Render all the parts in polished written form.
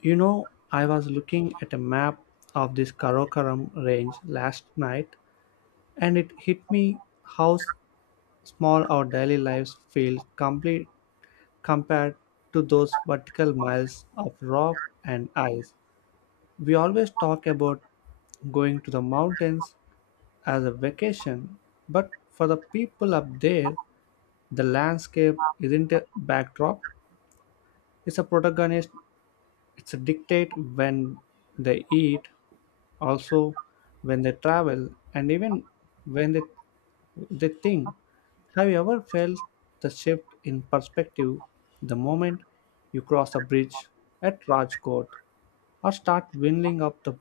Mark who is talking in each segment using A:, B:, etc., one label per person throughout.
A: I was looking at a map of this Karakoram range last night, and it hit me how small our daily lives feel complete compared to those vertical miles of rock and ice. We always talk about going to the mountains as a vacation, but for the people up there, the landscape isn't a backdrop, it's a protagonist, it's a dictate when they eat, also when they travel, and even when they think. Have you ever felt the shift in perspective the moment you cross a bridge at Rajkot or start winding up the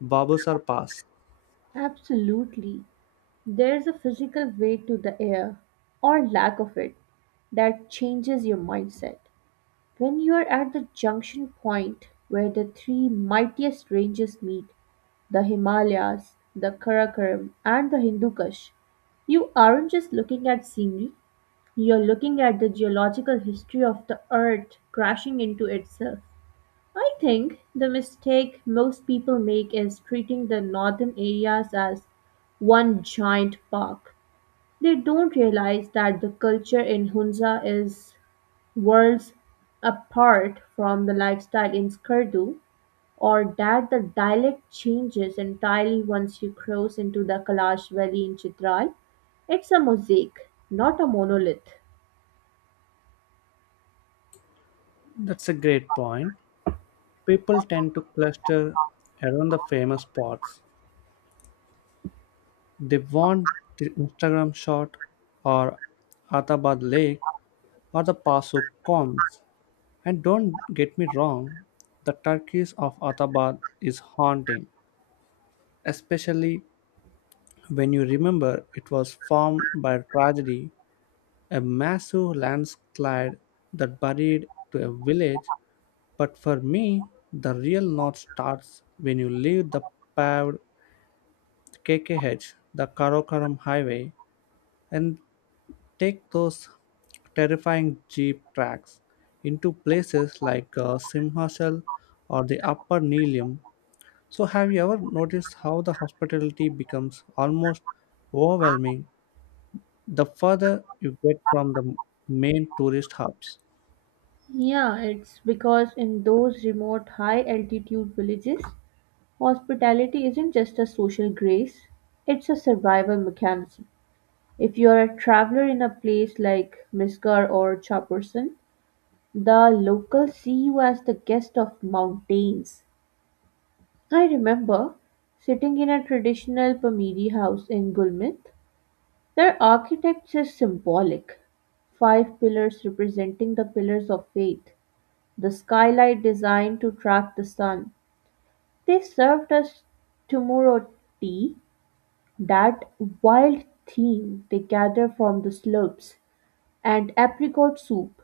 A: Babusar Pass?
B: Absolutely. There's a physical weight to the air, or lack of it, that changes your mindset. When you are at the junction point where the three mightiest ranges meet, the Himalayas, the Karakoram, and the Hindu Kush, you aren't just looking at scenery, you're looking at the geological history of the earth crashing into itself. I think the mistake most people make is treating the northern areas as one giant park. They don't realize that the culture in Hunza is worlds apart from the lifestyle in Skardu, or that the dialect changes entirely once you cross into the Kalash Valley in Chitral. It's a mosaic, not a monolith.
A: That's a great point. People tend to cluster around the famous spots. They want the Instagram shot, or Atabad Lake, or the Pasuk combs. And don't get me wrong, the turkeys of Athabad is haunting, especially when you remember it was formed by tragedy, a massive landslide that buried to a village. But for me, the real north starts when you leave the paved KKH, the Karakoram Highway, and take those terrifying jeep tracks into places like Simhachal or the Upper Nelium. So, have you ever noticed how the hospitality becomes almost overwhelming the further you get from the main tourist hubs?
B: Yeah, it's because in those remote high altitude villages, hospitality isn't just a social grace, it's a survival mechanism. If you're a traveler in a place like Misgar or Chaporsan, the locals see you as the guest of mountains. I remember sitting in a traditional Pamiri house in Gulmit. Their architecture is symbolic, five pillars representing the pillars of faith, the skylight designed to track the sun. They served us tomorrow tea. That wild theme they gather from the slopes, and apricot soup.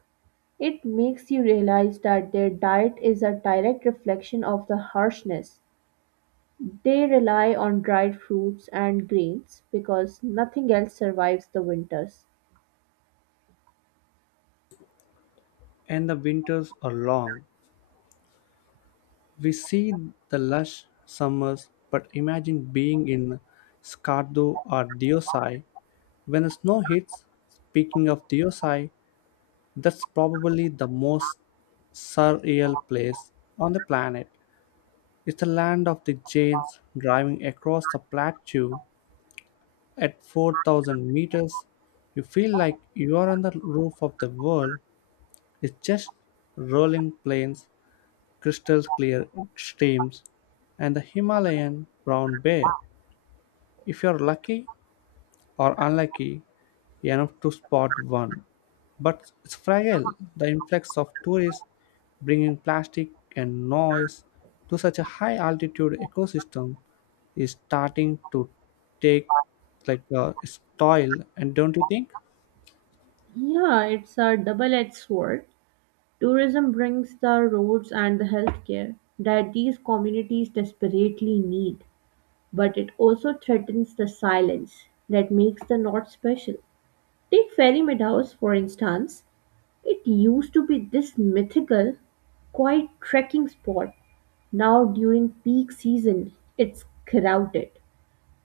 B: It makes you realize that their diet is a direct reflection of the harshness. They rely on dried fruits and grains because nothing else survives the winters.
A: And the winters are long. We see the lush summers, but imagine being in Skardu or Diosai when the snow hits. Speaking of Diosai, that's probably the most surreal place on the planet. It's the land of the Jains driving across the plateau. At 4,000 meters, you feel like you are on the roof of the world. It's just rolling plains, crystal clear streams, and the Himalayan brown bear. If you're lucky, are unlucky enough to spot one. But it's fragile. The influx of tourists bringing plastic and noise to such a high altitude ecosystem is starting to take like its toll. And don't you think?
B: Yeah, it's a double edged sword. Tourism brings the roads and the healthcare that these communities desperately need, but it also threatens the silence that makes the North special. Take Fairy Meadows, for instance. It used to be this mythical, quiet trekking spot. Now, during peak season, it's crowded.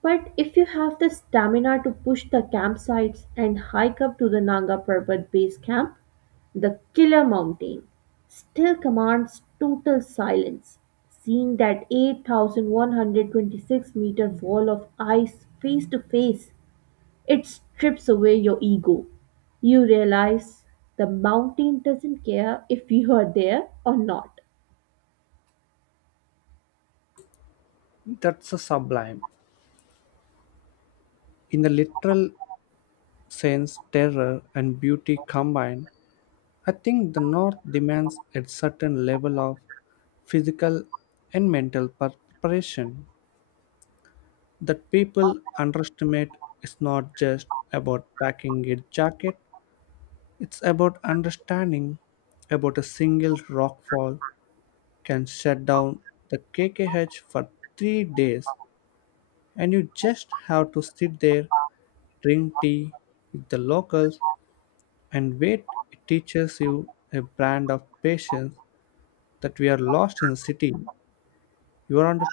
B: But if you have the stamina to push the campsites and hike up to the Nanga Parbat base camp, the killer mountain still commands total silence. Seeing that 8,126 meter wall of ice face to face, it strips away your ego. You realize the mountain doesn't care if you are there or not.
A: That's a sublime. In the literal sense, terror and beauty combined, I think the North demands a certain level of physical and mental preparation that people underestimate. Is not just about packing a jacket, it's about understanding about a single rockfall can shut down the KKH for 3 days, and you just have to sit there, drink tea with the locals, and wait. It teaches you a brand of patience that we are lost in the city. You are on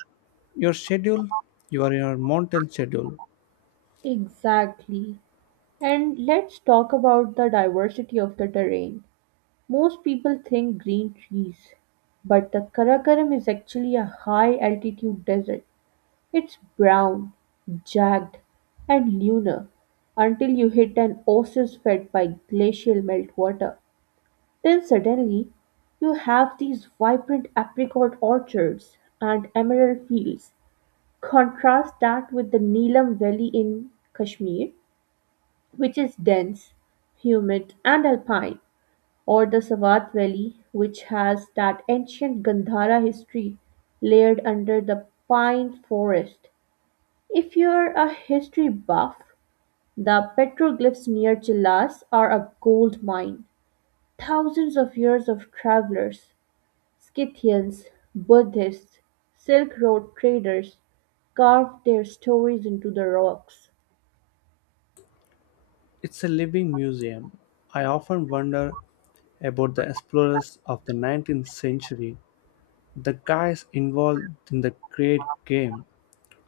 A: your schedule, you are in your mountain schedule.
B: Exactly. And let's talk about the diversity of the terrain. Most people think green trees, but the Karakoram is actually a high altitude desert. It's brown, jagged, and lunar until you hit an oasis fed by glacial meltwater. Then suddenly you have these vibrant apricot orchards and emerald fields. Contrast that with the Neelam Valley in Kashmir, which is dense, humid, and alpine, or the Sawat Valley, which has that ancient Gandhara history layered under the pine forest. If you're a history buff, the petroglyphs near Chilas are a gold mine. Thousands of years of travelers, Scythians, Buddhists, Silk Road traders carved their stories into the rocks.
A: It's a living museum. I often wonder about the explorers of the 19th century, the guys involved in the great game.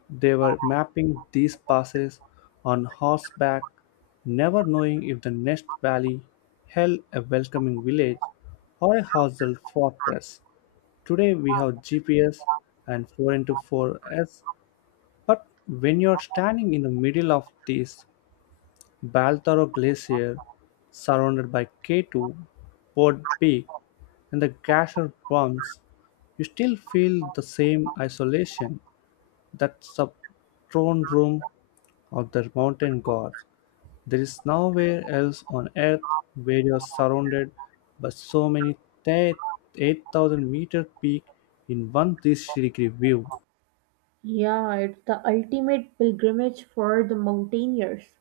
A: They were mapping these passes on horseback, never knowing if the next valley held a welcoming village or a hostile fortress. Today we have GPS and 4 into four S, but when you're standing in the middle of these Baltoro Glacier, surrounded by K2, Boat Peak, and the Gasher Bumps, you still feel the same isolation. That's the throne room of the mountain gods. There is nowhere else on earth where you are surrounded by so many 8,000 meter peak in one 360 degree view.
B: Yeah, it's the ultimate pilgrimage for the mountaineers.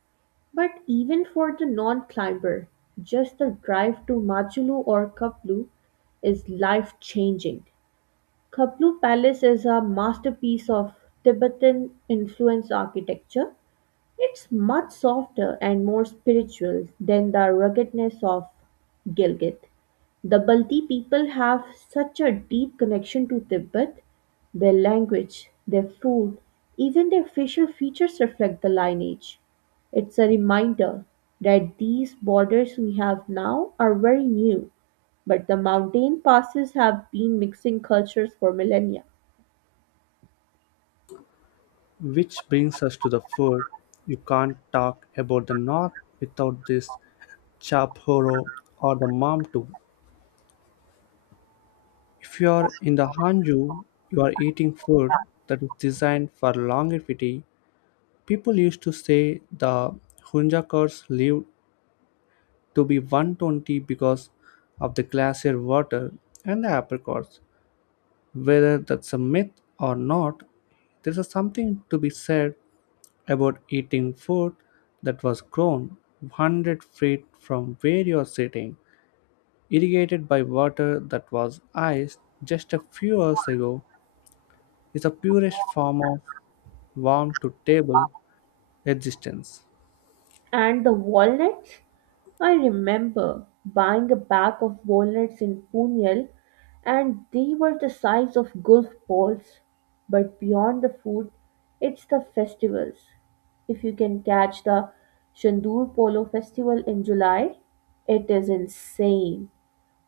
B: But even for the non climber, just the drive to Majulu or Kaplu is life changing. Kaplu Palace is a masterpiece of Tibetan influence architecture. It's much softer and more spiritual than the ruggedness of Gilgit. The Balti people have such a deep connection to Tibet. Their language, their food, even their facial features reflect the lineage. It's a reminder that these borders we have now are very new, but the mountain passes have been mixing cultures for millennia.
A: Which brings us to the food. You can't talk about the North without this chaphoro or the mamtu. If you are in the Hanju, you are eating food that is designed for longevity. People used to say the Hunjakars lived to be 120 because of the glacier water and the apricots. Whether that's a myth or not, there is something to be said about eating food that was grown 100 feet from where you are sitting, irrigated by water that was iced just a few hours ago, is the purest form of warm to table existence.
B: And the walnuts? I remember buying a bag of walnuts in Pune and they were the size of golf balls. But beyond the food, it's the festivals. If you can catch the Shandur Polo Festival in July, it is insane.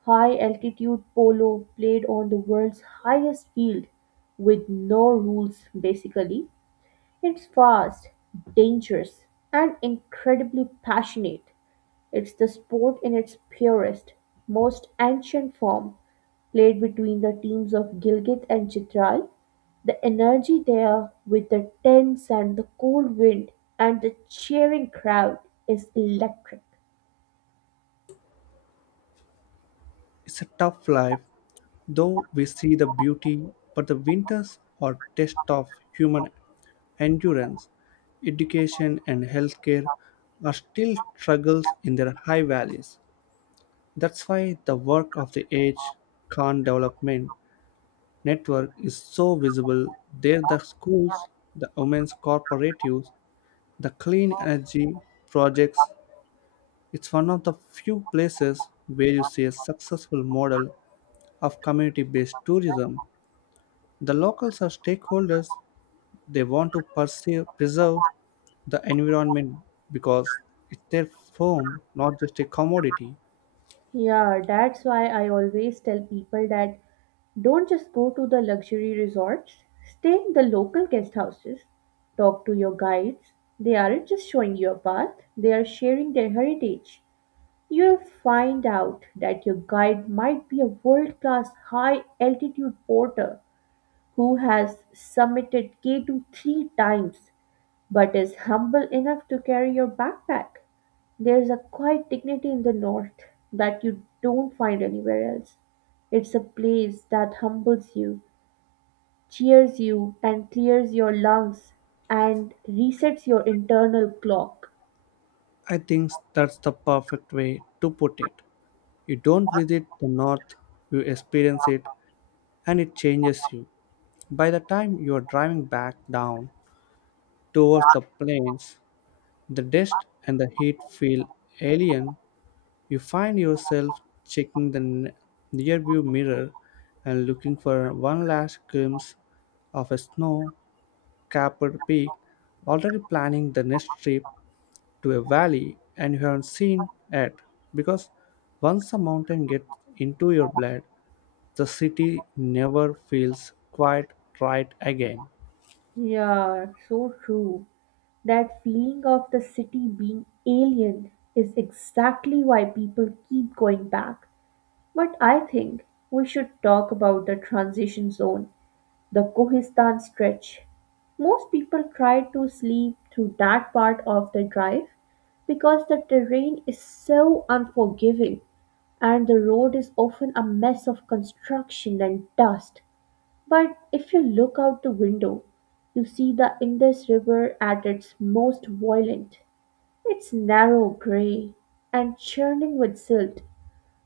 B: High altitude polo played on the world's highest field with no rules basically. It's fast, dangerous, and incredibly passionate. It's the sport in its purest, most ancient form, played between the teams of Gilgit and Chitral. The energy there, with the tents and the cold wind and the cheering crowd, is electric.
A: It's a tough life, though we see the beauty, but the winters are test of human endurance, education, and healthcare are still struggles in their high valleys. That's why the work of the Age Khan Development Network is so visible. There, the schools, the women's cooperatives, the clean energy projects. It's one of the few places where you see a successful model of community based tourism. The locals are stakeholders, they want to perceive, preserve the environment because it's their home, not just a commodity.
B: Yeah, that's why I always tell people that don't just go to the luxury resorts, stay in the local guest houses, talk to your guides. They aren't just showing you a path, they are sharing their heritage. You'll find out that your guide might be a world class high altitude porter who has summited K2 three times but is humble enough to carry your backpack. There's a quiet dignity in the North that you don't find anywhere else. It's a place that humbles you, cheers you, and clears your lungs and resets your internal clock.
A: I think that's the perfect way to put it. You don't visit the north, you experience it, and it changes you. By the time you are driving back down towards the plains, the dust and the heat feel alien. You find yourself checking the rearview mirror and looking for one last glimpse of a snow capped peak, already planning the next trip to a valley and you haven't seen it, because once a mountain gets into your blood, the city never feels quite right again.
B: Yeah, so true. That feeling of the city being alien is exactly why people keep going back. But I think we should talk about the transition zone, the Kohistan Stretch. Most people try to sleep through that part of the drive because the terrain is so unforgiving and the road is often a mess of construction and dust. But if you look out the window, you see the Indus River at its most violent. It's narrow, grey, and churning with silt.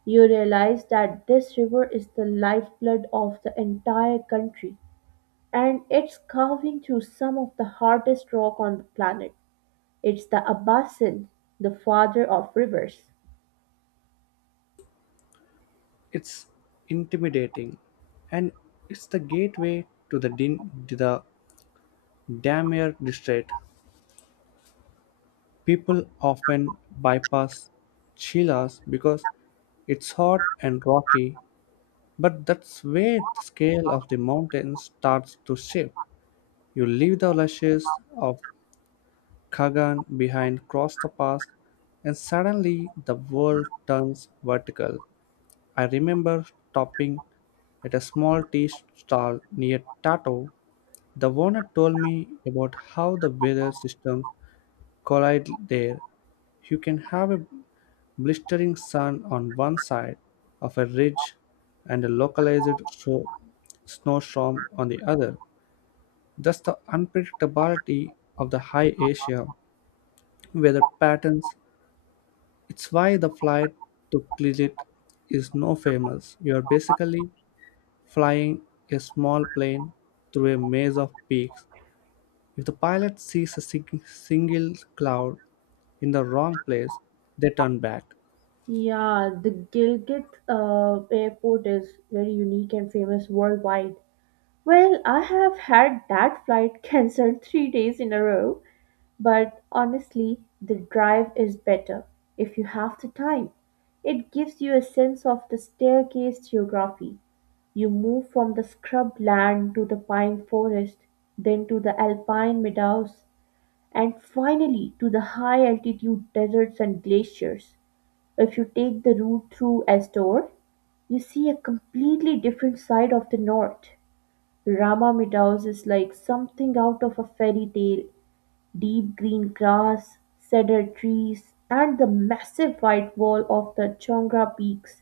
B: You realize that this river is the lifeblood of the entire country and it's carving through some of the hardest rock on the planet. It's the Abbasid, the father of rivers.
A: It's intimidating, and it's the gateway to the Damier district. People often bypass Chilas because it's hot and rocky, but that's where the scale of the mountains starts to shift. You leave the lashes of Kagan behind, cross the pass, and suddenly the world turns vertical. I remember stopping at a small tea stall near Tato. The owner told me about how the weather systems collide there. You can have a blistering sun on one side of a ridge and a localized snowstorm on the other. Thus, the unpredictability of the high Asia weather patterns. It's why the flight to Clilit is no famous. You are basically flying a small plane through a maze of peaks. If the pilot sees a single cloud in the wrong place, they turn back.
B: Yeah, the Gilgit airport is very unique and famous worldwide. Well, I have had that flight cancelled three days in a row. But honestly, the drive is better if you have the time. It gives you a sense of the staircase geography. You move from the scrub land to the pine forest, then to the alpine meadows, and finally to the high altitude deserts and glaciers. If you take the route through Astor, you see a completely different side of the north. Rama Meadows is like something out of a fairy tale. Deep green grass, cedar trees, and the massive white wall of the Chongra Peaks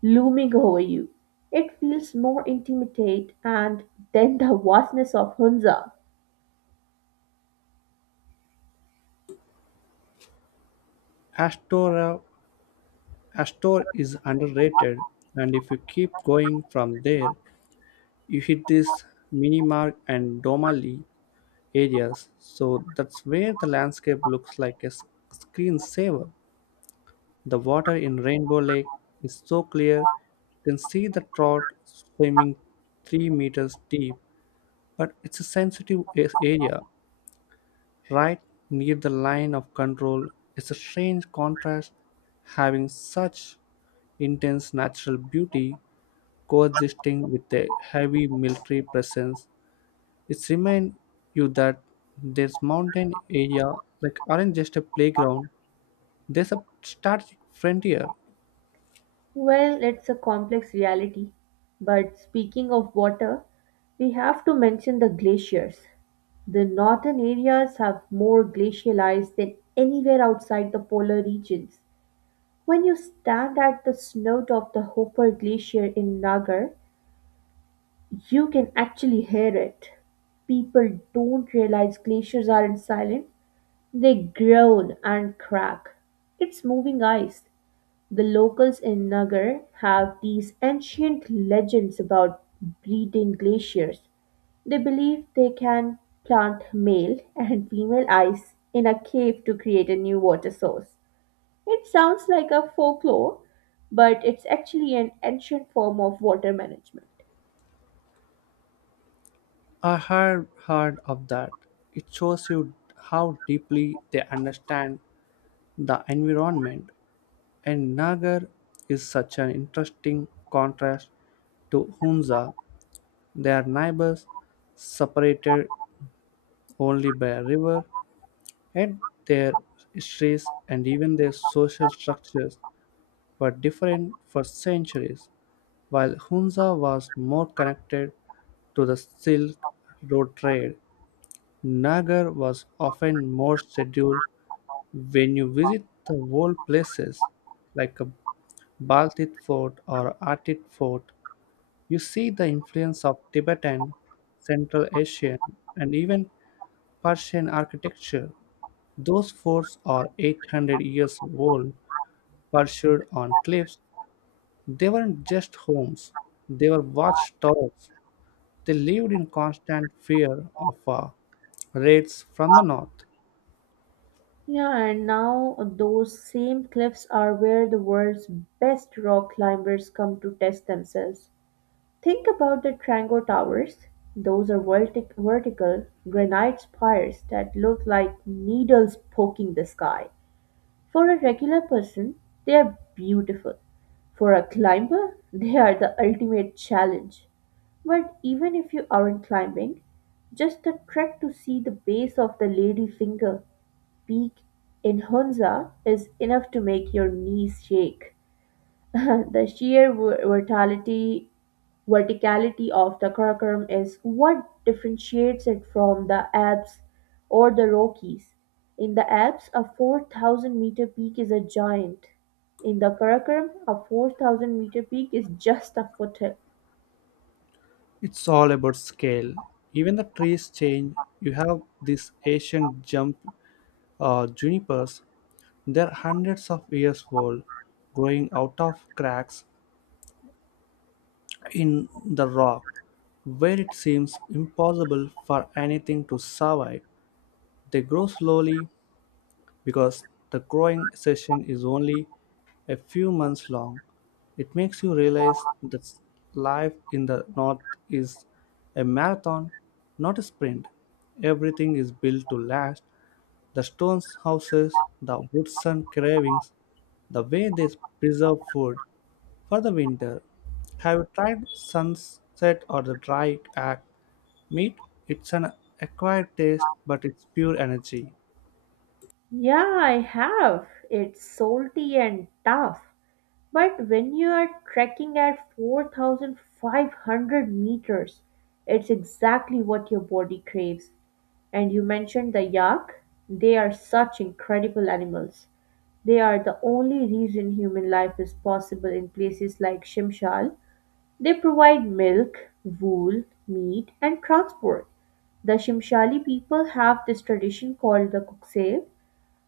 B: looming over you. It feels more intimate and than the vastness of Hunza.
A: Astora, Astor is underrated, and if you keep going from there, you hit this Minimark and Domali areas. So that's where the landscape looks like a screensaver. The water in Rainbow Lake is so clear you can see the trout swimming 3 meters deep, but it's a sensitive area right near the line of control. It's a strange contrast having such intense natural beauty coexisting with a heavy military presence. It reminds you that this mountain area like aren't just a playground, there's a strategic frontier.
B: Well, it's a complex reality. But speaking of water, we have to mention the glaciers. The northern areas have more glacial ice than anywhere outside the polar regions. When you stand at the snout of the Hooper Glacier in Nagar, you can actually hear it. People don't realize glaciers aren't silent, they groan and crack. It's moving ice. The locals in Nagar have these ancient legends about breeding glaciers. They believe they can plant male and female ice in a cave to create a new water source. It sounds like a folklore, but it's actually an ancient form of water management.
A: I had heard of that. It shows you how deeply they understand the environment, and Nagar is such an interesting contrast to Hunza. Their neighbors, separated only by a river, and their histories and even their social structures were different for centuries. While Hunza was more connected to the Silk Road trade, Nagar was often more scheduled. When you visit the old places like a Baltit fort or Artit fort, you see the influence of Tibetan, Central Asian, and even Persian architecture. Those forts are 800 years old, perched on cliffs. They weren't just homes, they were watchtowers. They lived in constant fear of raids from the north.
B: Yeah, and now those same cliffs are where the world's best rock climbers come to test themselves. Think about the Trango Towers. Those are vertical granite spires that look like needles poking the sky. For a regular person, they are beautiful. For a climber, they are the ultimate challenge. But even if you aren't climbing, just the trek to see the base of the lady finger peak in Hunza is enough to make your knees shake. The sheer vertality, verticality of the Karakoram is what differentiates it from the Alps or the Rockies. In the Alps, a 4,000 meter peak is a giant. In the Karakoram, a 4,000 meter peak is just a foothill.
A: It's all about scale. Even the trees change. You have these ancient jump junipers. They're hundreds of years old, growing out of cracks in the rock, where it seems impossible for anything to survive. They grow slowly, because the growing session is only a few months long. It makes you realize that life in the North is a marathon, not a sprint. Everything is built to last. The stone houses, the wooden carvings, the way they preserve food for the winter. Have you tried sunset or the dry act meat? It's an acquired taste, but it's pure energy.
B: Yeah, I have. It's salty and tough. But when you are trekking at 4,500 meters, it's exactly what your body craves. And you mentioned the yak. They are such incredible animals. They are the only reason human life is possible in places like Shimshal. They provide milk, wool, meat, and transport. The Shimshali people have this tradition called the Kukse,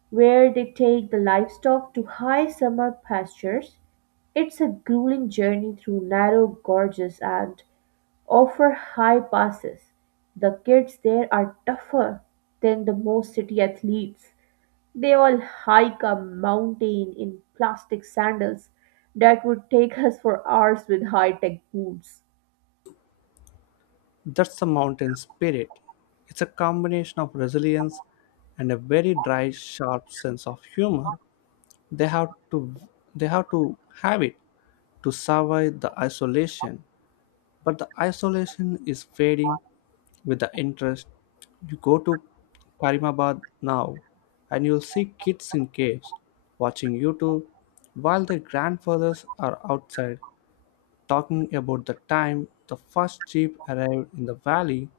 B: where they take the livestock to high summer pastures. It's a grueling journey through narrow gorges and over high passes. The kids there are tougher than the most city athletes. They all hike a mountain in plastic sandals that would take us for hours with high tech boots.
A: That's the mountain spirit. It's a combination of resilience and a very dry, sharp sense of humor. They have to they have to have it to survive the isolation. But the isolation is fading with the interest. You go to Karimabad now and you'll see kids in caves watching YouTube while their grandfathers are outside talking about the time the first jeep arrived in the valley.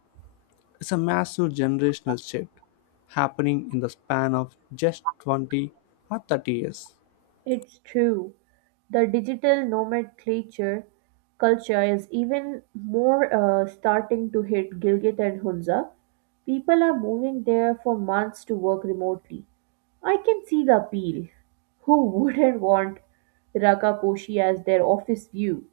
A: It's a massive generational shift happening in the span of just 20 or 30 years.
B: It's true. The digital nomenclature culture is even more starting to hit Gilgit and Hunza. People are moving there for months to work remotely. I can see the appeal. Who wouldn't want Rakaposhi as their office view?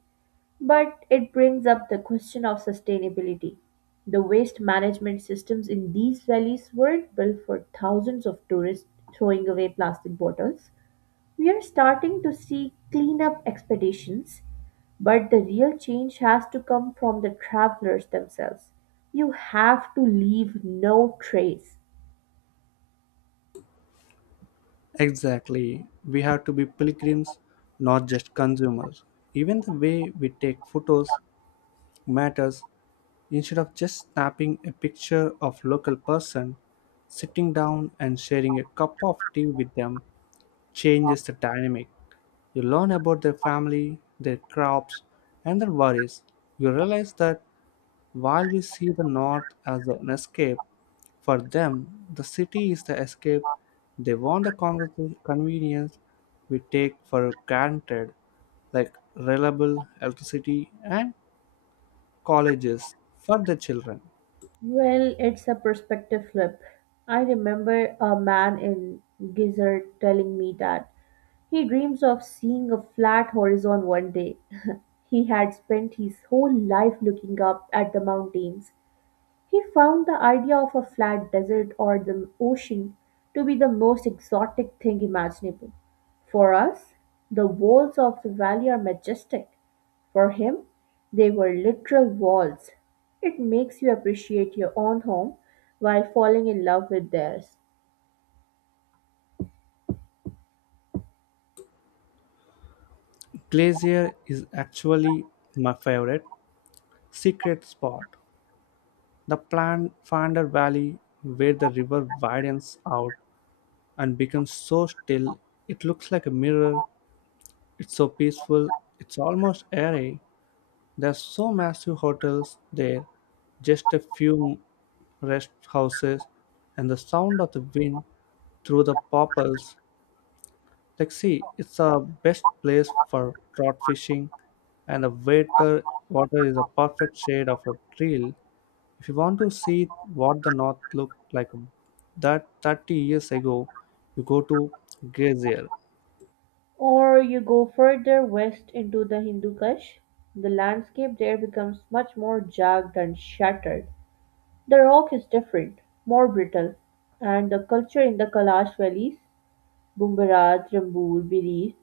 B: But it brings up the question of sustainability. The waste management systems in these valleys weren't built for thousands of tourists throwing away plastic bottles. We are starting to see cleanup expeditions, but the real change has to come from the travelers themselves. You have to leave no trace.
A: Exactly. We have to be pilgrims, not just consumers. Even the way we take photos matters. Instead of just snapping a picture of local person, sitting down and sharing a cup of tea with them changes the dynamic. You learn about their family, their crops, and their worries. You realize that while we see the North as an escape, for them the city is the escape. They want the convenience we take for granted, like reliable electricity and colleges for the children.
B: Well, it's a perspective flip. I remember a man in Gizzard telling me that he dreams of seeing a flat horizon one day. He had spent his whole life looking up at the mountains. He found the idea of a flat desert or the ocean to be the most exotic thing imaginable. For us, the walls of the valley are majestic. For him, they were literal walls. It makes you appreciate your own home while falling in love with theirs.
A: Glacier is actually my favorite secret spot. The plan Finder Valley, where the river widens out and becomes so still, it looks like a mirror. It's so peaceful, it's almost airy. There's so massive hotels there, just a few rest houses, and the sound of the wind through the popples. Like, see, it's a best place for trout fishing, and the water is a perfect shade of a trail. If you want to see what the north looked like that 30 years ago, you go to Gezer.
B: Or you go further west into the Hindu Kush, the landscape there becomes much more jagged and shattered. The rock is different, more brittle, and the culture in the Kailash valleys, Bumbaraj, Rambul, Biri,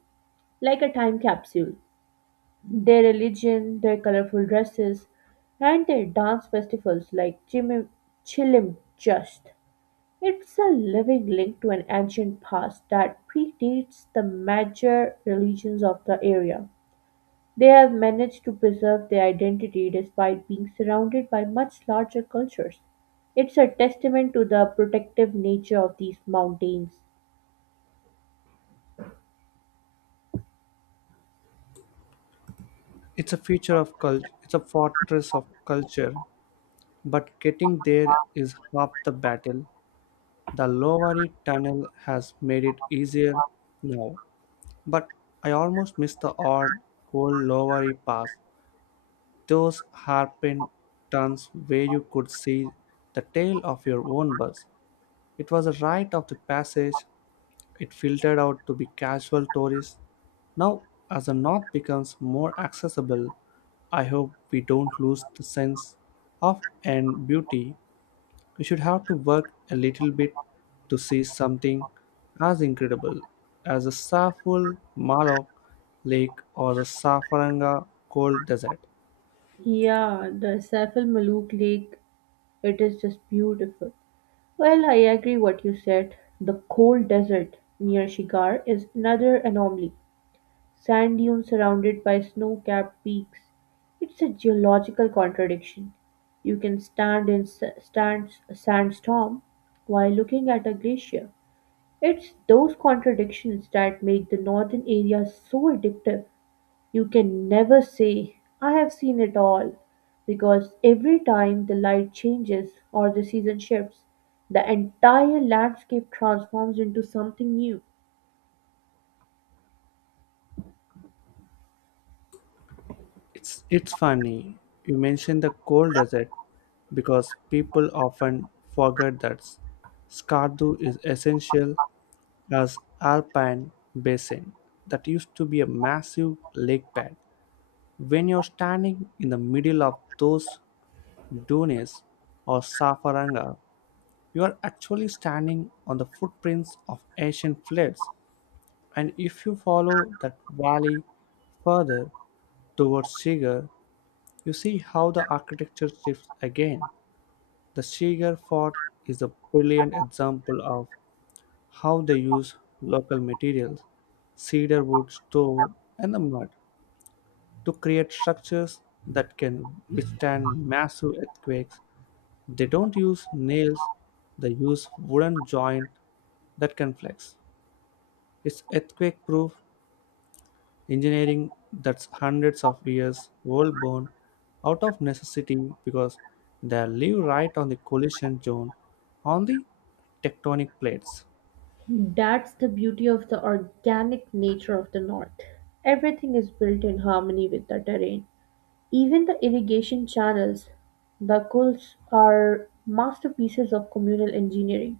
B: like a time capsule. Their religion, their colorful dresses, and their dance festivals like Chimim, Chilim Just. It's a living link to an ancient past that predates the major religions of the area. They have managed to preserve their identity despite being surrounded by much larger cultures. It's a testament to the protective nature of these mountains.
A: It's a feature of culture. It's a fortress of culture. But getting there is half the battle. The Lowari Tunnel has made it easier now. But I almost missed the odd old Lowari Pass, those hairpin turns where you could see the tail of your own bus. It was a rite of the passage. It filtered out to be casual tourists. Now, as the north becomes more accessible, I hope we don't lose the sense of and beauty. You should have to work a little bit to see something as incredible as the Saful Malok Lake or the Safaranga Cold Desert.
B: Yeah, the Saiful Maluk Lake, it is just beautiful. Well, I agree what you said. The cold desert near Shigar is another anomaly. Sand dunes surrounded by snow-capped peaks. It's a geological contradiction. You can stand a sandstorm while looking at a glacier. It's those contradictions that make the northern area so addictive. You can never say, I have seen it all, because every time the light changes or the season shifts, the entire landscape transforms into something new.
A: It's funny you mentioned the cold desert, because people often forget that Skardu is essential as alpine basin that used to be a massive lake bed. When you're standing in the middle of those dunes or Safaranga, you are actually standing on the footprints of ancient floods, and if you follow that valley further towards Shigar, you see how the architecture shifts again. The Shigar fort is a brilliant example of how they use local materials, cedar wood, stone, and the mud to create structures that can withstand massive earthquakes. They don't use nails, they use wooden joints that can flex. It's earthquake proof engineering that's hundreds of years old, born out of necessity because they live right on the collision zone on the tectonic plates.
B: That's the beauty of the organic nature of the North. Everything is built in harmony with the terrain. Even the irrigation channels, the kulls are masterpieces of communal engineering.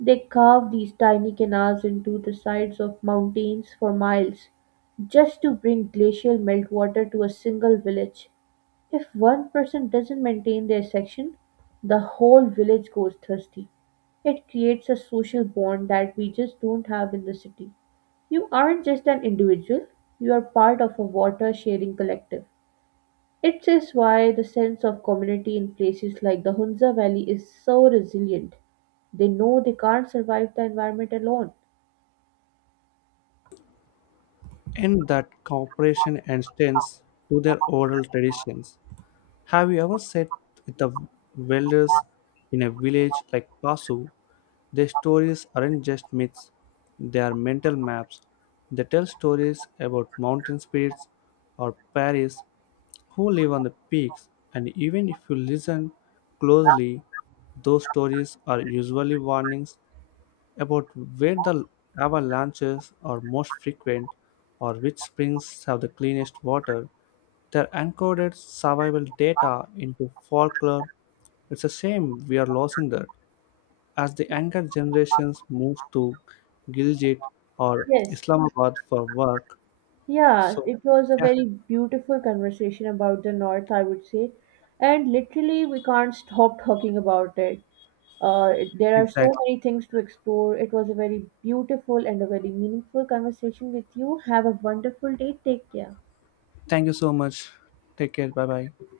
B: They carve these tiny canals into the sides of mountains for miles just to bring glacial meltwater to a single village. If one person doesn't maintain their section, the whole village goes thirsty. It creates a social bond that we just don't have in the city. You aren't just an individual, you are part of a water sharing collective. It is why the sense of community in places like the Hunza Valley is so resilient. They know they can't survive the environment alone.
A: And that cooperation extends to their oral traditions. Have you ever sat with the welders in a village like Pasu? Their stories aren't just myths, they are mental maps. They tell stories about mountain spirits or Paris who live on the peaks, and even if you listen closely, those stories are usually warnings about where the lava lanches are most frequent or which springs have the cleanest water. Their encoded survival data into folklore. It's a shame we are losing that, as the younger generations move to Gilgit or
B: Yes,
A: Islamabad for work.
B: yeah,
A: So,
B: it was a
A: yeah,
B: very beautiful conversation about the North, I would say. And literally, we can't stop talking about it. There are so
A: exactly.
B: many things to explore. It was a very beautiful and a very meaningful conversation with you. Have a wonderful day. Take care.
A: Thank you so much. Take care. Bye bye.